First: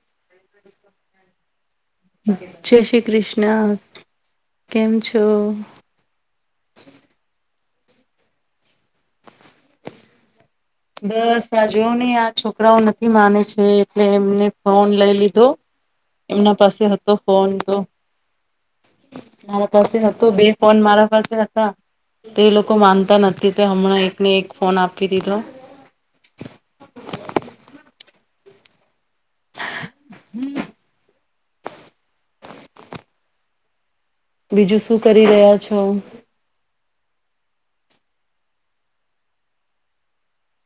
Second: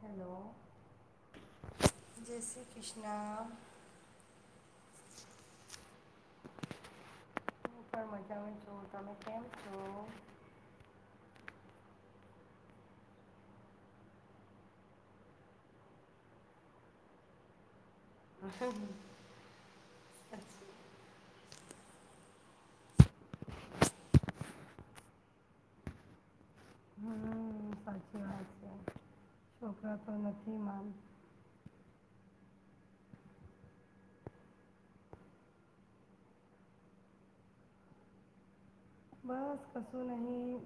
Hello જય શ્રી કૃષ્ણ કેમ છો હું પણ મજા હો છું તમે કેમ છો બસ આજ નહી આ છોકરાઓ નથી માને છે એટલે એમને ફોન લઈ લીધો એમના પાસે હતો ફોન તો મારા પાસે હતો બે ફોન મારા પાસે હા, તો એ લોકો માનતા નથી, તે હમણાં એકને એક ફોન આપી દીધો હમ, સાચી વાત છે. છોકરા, તો નથી માન બીજું, શું કરી રહ્યા છો. બસ કસું, નહી.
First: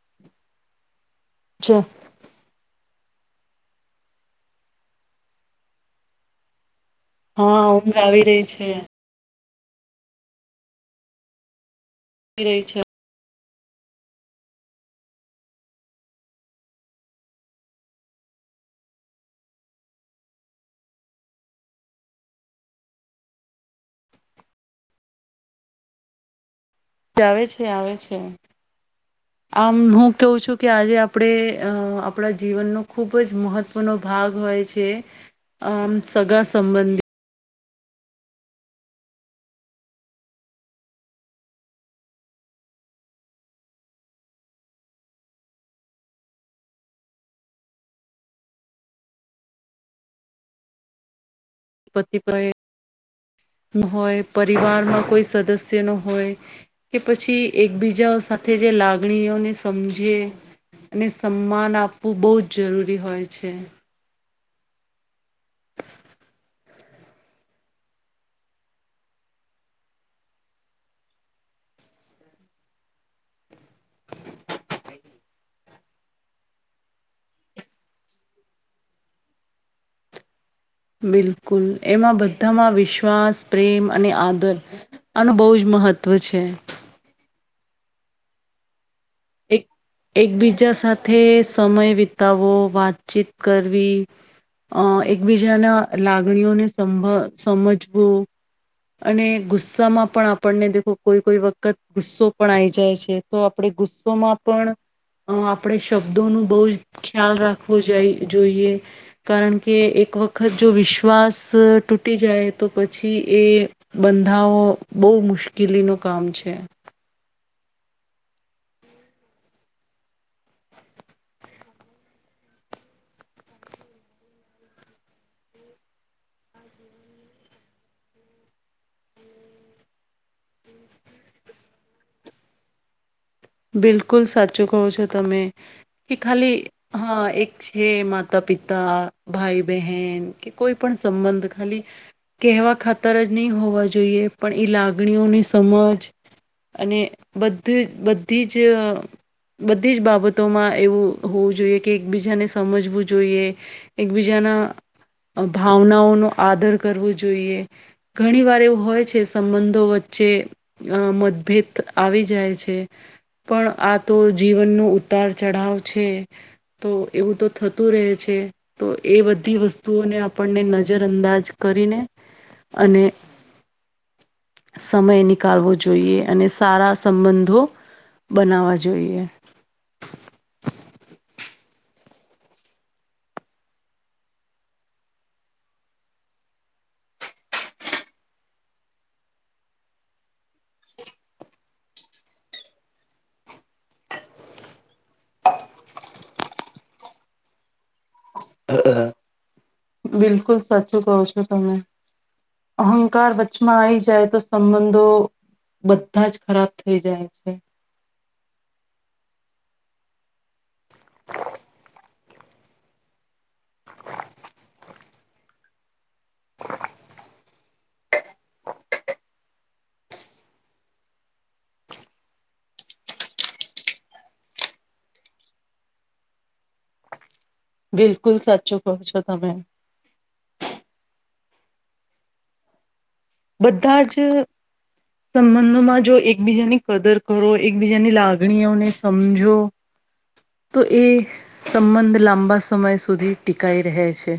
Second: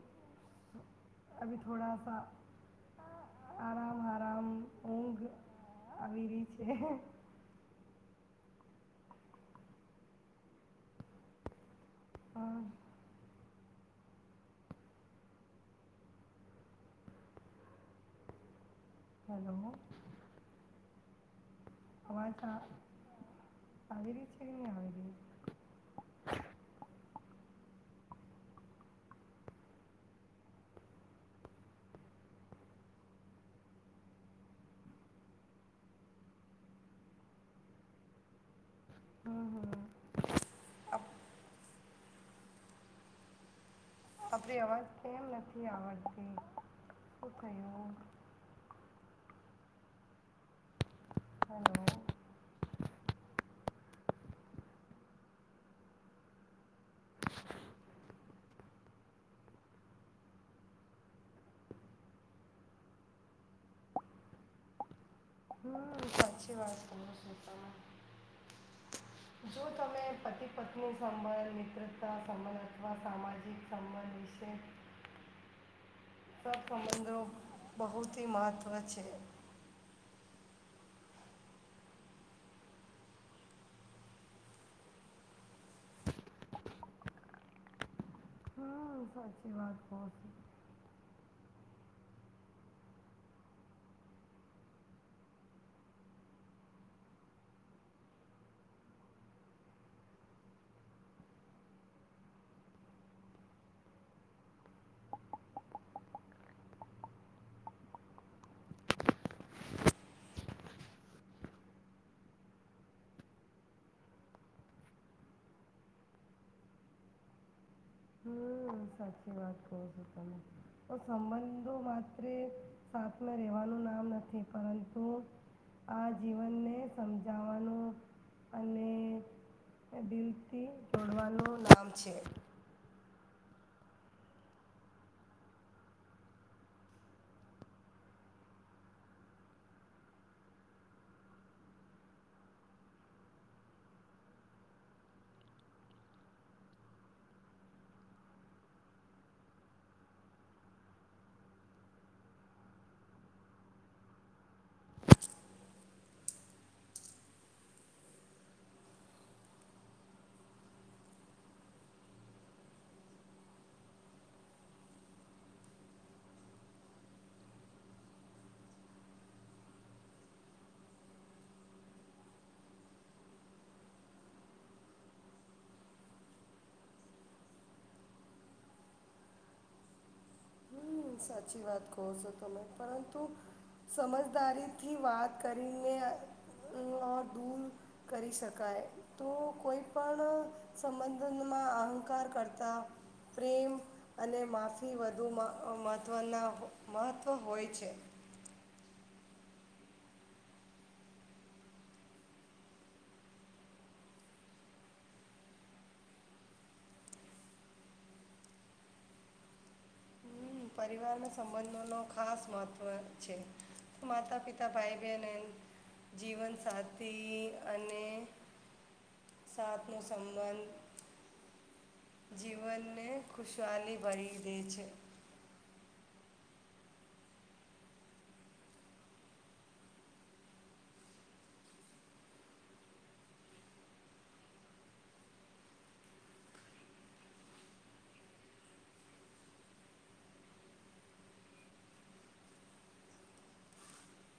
અભી છો? થોડા સા આરામ, આરામ ઊંઘ આવી રહી છે. હા, ઊંઘ આવી રહી છે. હા રહી છે. હલો. નવા ટાસ્ક આવી રહી છે કે, નહીં આવે. આવે છે, આવે છે આમ હું, કવું છું કે આજે આપણે અ આપણા જીવનનો ખુબજ મહત્વનો ભાગ હોય છે, આમ સગા સંબંધી હા, હા. આપડી અવાજ કેમ નથી, આવડતી શું થયું. હેલો પતિ હોય, પરિવારમાં કોઈ સદસ્ય ન હોય, કે પછી એકબીજા સાથે જે લાગણીઓને સમજી અને સન્માન આપવું બહુજ જરૂરી હોય છે. હમ સાચી જો, તમે પતિ પત્ની સંબંધ મિત્રતા સંબંધ અથવા સામાજિક સંબંધ વિશે સંબંધો, બહુથી મહત્વ છે. બિલકુલ, એમાં બધામાં વિશ્વાસ પ્રેમ અને આદર આનું બહુજ મહત્ત્વ છે. હા. એક, એકબીજા સાથે. સમય વિતાવવો વાતચીત કરવી અ એકબીજાના લાગણીઓને સમભ સમજવો અને ગુસ્સામા પણ આપણને દેખો કોઈ કોઈ વખત ગુસ્સો પણ આવીઈ જાય છે, તો આપણે ગુસ્સો. મા પણ આપણે શબ્દોનું બહુજ ખ્યાલ રાખવો જોઈ જોઈએ કારણ, કે એક વખત જો વિશ્વાસ તૂટી જાય, તો પછી એ બંધા બહુ મુશ્કેલીનુ કામ છે. હમ, સાચી વાત કું, છો તમે તો સંબંધો માત્ર સાથે રહેેવાનું નામ નથી પરંતુ આ જીવનને સમજાવાનું અને દિલથી જોડવાનું નામ છે. બિલકુલ સાચું કહો છો, તમે કે ખાલી હા એક છે, માતા પિતા ભાઈ બહેન કે કોઈ પણ સંબંધ ખાલી કહેવા ખાતર જ ન, હી હોવા જોઈએ પણ લાગણીઓની સમજ અને બધું બાદ. બધી જ બધી જ બાબતોમાં એવું હોવું, જોઈએ કે એકબીજાને સમજવું જોઈએ એકબીજાના ભાવનાઓનો આદર કરવો જોઈએ ઘણી વાર એવું હોય છે, સંબંધો વચ્ચે મતભેદ આવી જાય છે. પણ આ તો જીવનનો ઉતાર ચઢાવ છે, તો એવું તો થતું રહે છે, તો એ બધી વસ્તુઓને આપણને નજર અંદાજ કરીને અને સમય નિકાળવો જોઈએ, અને સારા સંબંધો બનાવવા જોઈએ. સાછી વાત કહો છો, તમે પરંતુ સમજદારીથી વાત કરીને દૂર કરી શકાય, તો કોઈ પણ સંબંધમાં અહંકાર કરતા પ્રેમ અને માફી વધુમાં. મહત્ત્વના મહત્ત્વ, હોય છે. બિલકુલ સાચું કવ છો, તમે અહંકાર વચચમાં આવીઈ જાય, તો સંબંધો બધાજ ખરાબ થઈ જાય છે. હ, પરિવારના સંબંધોનો ખાસ મહત્ત્વ છે. માતા, પિતા ભાઈ. જીવનસાથી, અને સાથ નું સંબંધ જીવનને ખુશહાલી, ભરી દે છે. બિલકુલ સાચું, કો છો તમે બધા જ સંબંધોમાં જો એકબીજાની કદર કરો એકબીજાની લાગણીઓને સમજો, તો એ સંબંધ લાંબા સમય સુધી ટીકાઈ રહે છે,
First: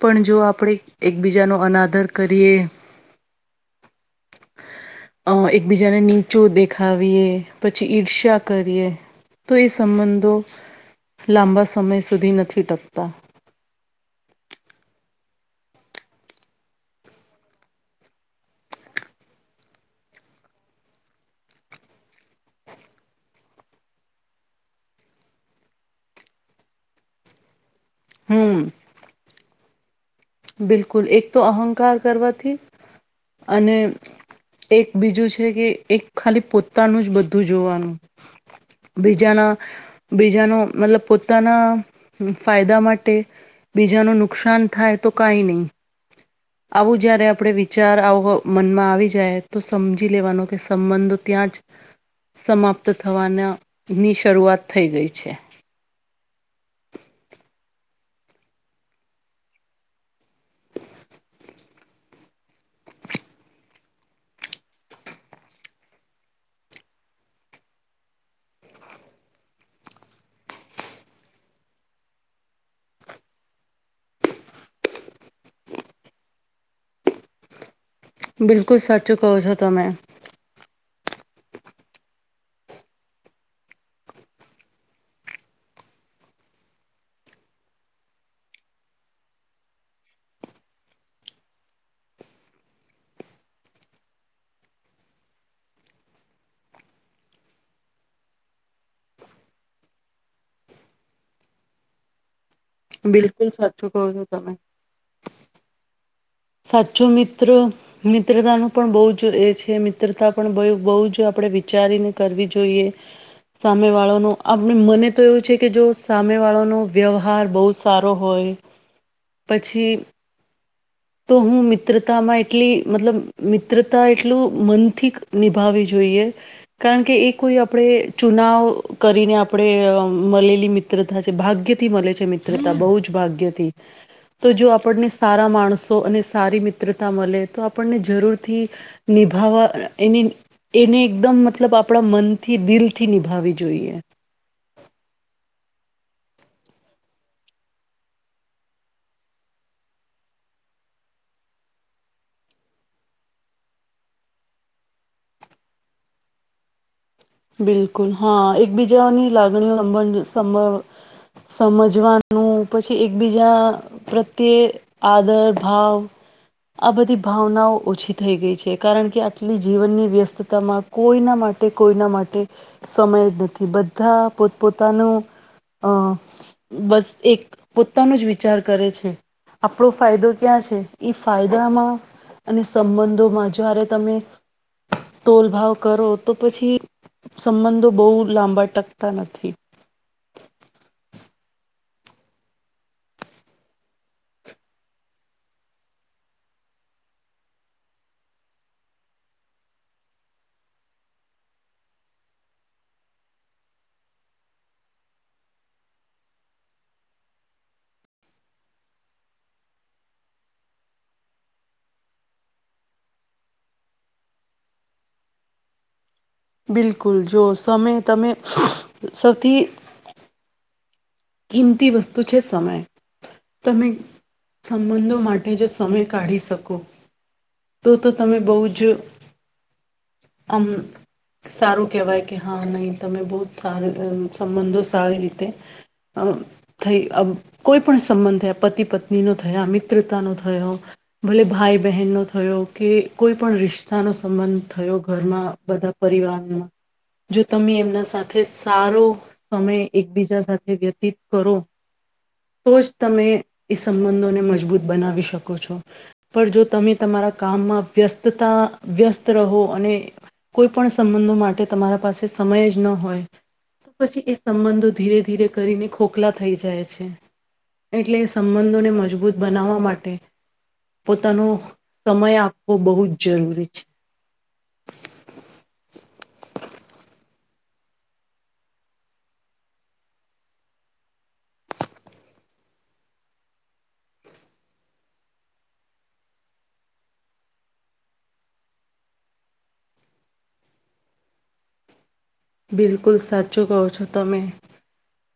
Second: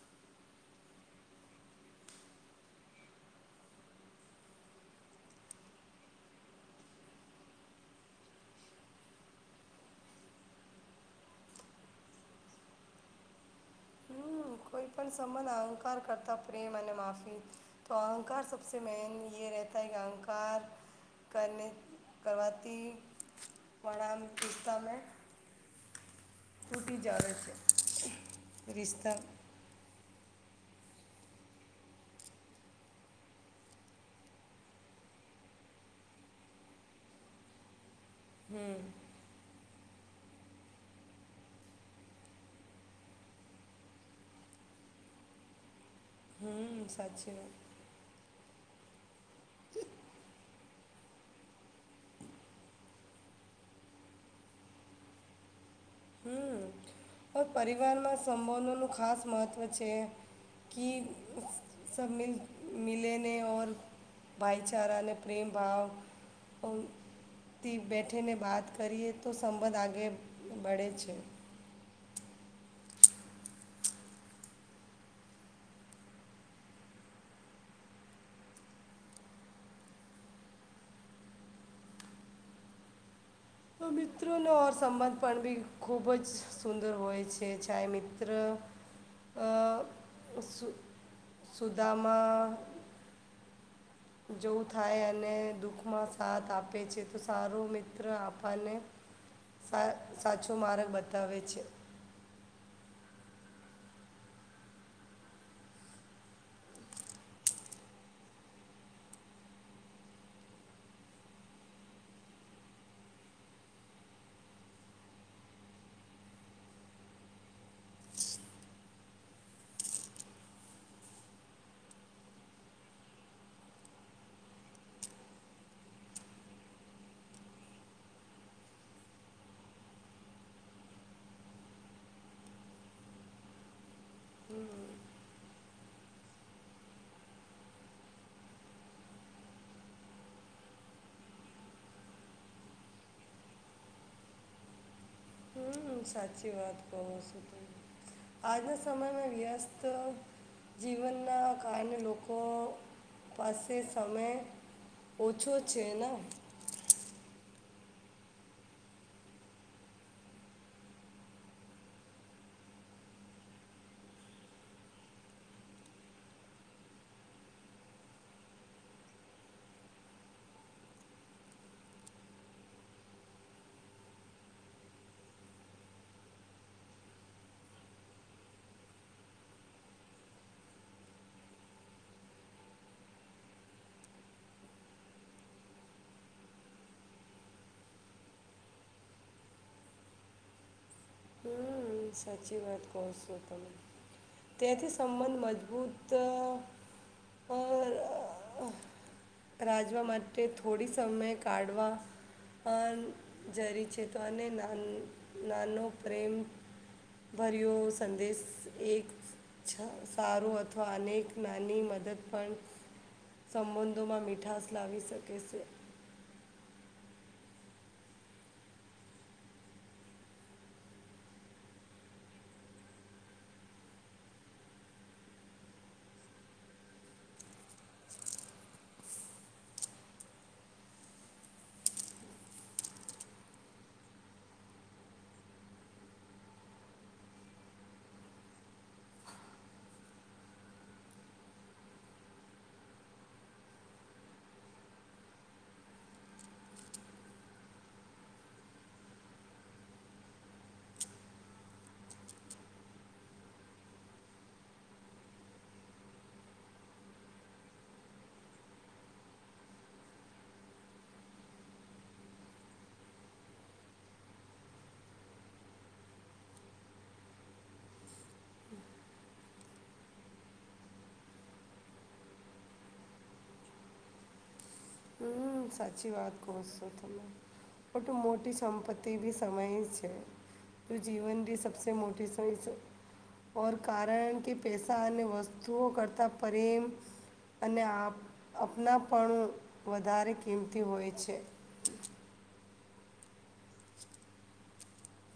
પણ જો આપણે એકબીજાનો અનાદર કરીએ. અ એકબીજાને નીચો દેખાવીએ, પછી ઈર્ષ્યા કરીએ તો એ સંબંધો લાંબા સમય સુધી નથી, ટકતા કોઈ પણ સંબંધ અહંકાર કરતા પ્રેમ અને માફી, તો અહંકાર સબ મેન એ રહેતા કે અહંકાર કરતી વણસ્ કૂટીી જદ છે. હમ રિશતા. બિલકુલ, એક તો અહંકાર કરવાથી અને એક બીજું છે, કે એક ખાલી પોતાનું જ બધું જોવાનું. બીજના. બીજાનો મતલબ પોતાના ફાયદા માટે બીજાનું નુકસાન થાય તો કઈ નહીં હમ આવું જયારે સાચી વાત આપડ વિચાર આવ મનમાં આવી જાય તો સમજી લેવાનો કે સંબંધો ત્યાં જ સમાપ્ત થવાના ની શરૂઆત થઈ ગઈ છે હમ પરિવારમાં સંબંધોનું ખાસ મહત્વ છે કે સિ મિલેને ઓર ભાઈચારાને પ્રેમ ભાવ થી બેઠેને વાત કરીએ તો સંબંધ આગે બડે છે બિલકુલ સાચું કહો છો તમે મિત્રોનો ઓર સંબંધ પણ બી ખૂબ જ સુંદર હોય છે ચાહે મિત્ર સુ સુદામાં જોવું થાય અને દુઃખમાં સાથ આપે છે તો સારું મિત્ર આપણને સાચો માર્ગ બતાવે છે બિલકુલ સાચું કહો છો તમે સાચો મિત્ર મિત્રતાનું પણ બહુ જ એ છે મિત્રતા પણ બહુ જ આપણે વિચારીને કરવી જોઈએ સામે વાળાનો આપ મને તો એવું છે કે જો સામે વાળાનો વ્યવહાર બહુ સારો હોય પછી તો હું મિત્રતામાં એટલી મતલબ મિત્રતા એટલું મનથી નિભાવવી જોઈએ કારણ કે એ કોઈ આપણે ચુનાવ કરીને આપણે મળેલી મિત્રતા છે ભાગ્યથી મળે છે મિત્રતા બહુ જ ભાગ્યથી તો જો આપણને સારા માણસો અને સારી મિત્રતા મળે તો આપણને જરૂરથી નિભાવવા એ એને એકદમ મતલબ આપણા મનથી દિલથી નિભાવી જોઈએ હમ સાચી વાત કો છું ત આજના સમયમાં વ્યસ્ત જીવનના કારણે લોકો પાસે સમય ઓછો છે ને બિલકુલ હા એકબીજાની લાગણીઓ સમજવાનું પછી એકબીજા પ્રત્યે આદર ભાવ આ બધી ભાવનાઓ ઓછી થઈ ગઈ છે કારણ કે આટલી જીવનની વ્યસ્તતામાં કોઈના માટે કોઈના માટે સમય જ નથી બધા પો પોતાનો અ બસ એક પોતાનો જ વિચાર કરે છે આપણો ફાયદો ક્યાં છે એ ફાયદામાં અને સંબંધોમાં જારે તમે તોલભાવ કરો તો પછી સંબંધો બહુ લાંબા ટકતા નથી હમ સાચી વાત કહ છો તમે ત્યાથી સંબંધ મજબૂત અ રાજવા માટે થોડી સમય કાઢવા જરી છે તો અનેન નાનો પ્રેમભર્યો સંદેશ એક સારો અથવા અનેક નાની મદદ પણ સંબંધોમાં મીઠાસ લાવી શકે છે બિલકુલ જો સમય તમે સૌથી કિંમતી વસ્તુ છે સમય તમે સંબંધો માટે જો સમય કાઢી શકો તો તો તમે બહુ જ આમ સારું કેહેવાય કે હા નહીં તમે બહુ જ સાર સંબંધો સારી રીતે થઈ કોઈ પણ સંબંધ થયા પતિ પત્ની નો થયા મિત્રતા નો થયો ભલે ભાઈ બહેનનોો થયો થયો કે કોઈ પણ રિશ્તાનો સંબંધ થયો ઘરમાં બધા પરિવારમાં જો તમે એમના સાથે સારો સમય એકબીજા સાથે વ્યતીત કરો તો જ તમે એ સંબંધોને મજબૂત બનાવી શકો છો પણ જો તમે તમારા કામમાં વ્યસ્તતા વ્યસ્ત રહો અને કોઈ પણ સંબંધો માટે તમારા પાસે સમય જ ન હોય તો પછી એ સંબંધો ધીરે ધીરે કરીને ખોખલા થઈ જાય છે એટલે એ સંબંધોને મજબૂત બનાવવા માટે પોતાનું સમય આપવો બહુ જ જરૂરી છે હમ સાચી વાત કહ છો તમેટું મોટી સંપત્તિ બી સમય છે જીવન બી સબસે મોટી સમય છે ઓર કારણ કે પેસા અને વસ્તુઓ કરતા પ્રેમ અને અનાપણ વધારે કિંમતી હોય છે બિલકુલ સાચું કહો છો તમે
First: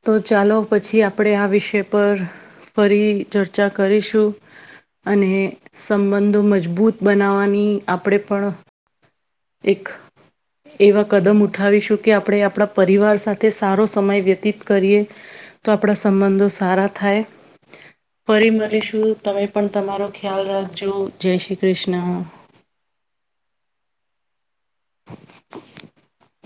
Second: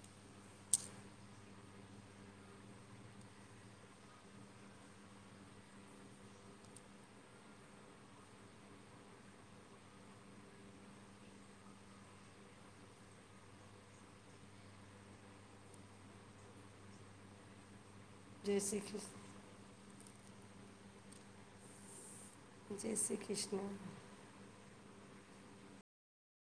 તો ચાલો પછી આપણે આ વિષય પર ફરી ચર્ચા કરીશું અને સંબંધો મજબૂત બનાવવાની આપણે પણ એક એવા કદમ ઉઠાવીશું કે આપણે આપણા પરિવાર સાથે સારો સમય વ્યતીત કરીએ તો આપણા સંબંધો સારા થાય ફરી જય શ્રી મળરીશું કૃષ્ણ તમે પણ તમારો ખ્યાલ રાખજુ જય શ્રી કૃષ્ણ જય શ્રી કૃષ્ણ [inaudible]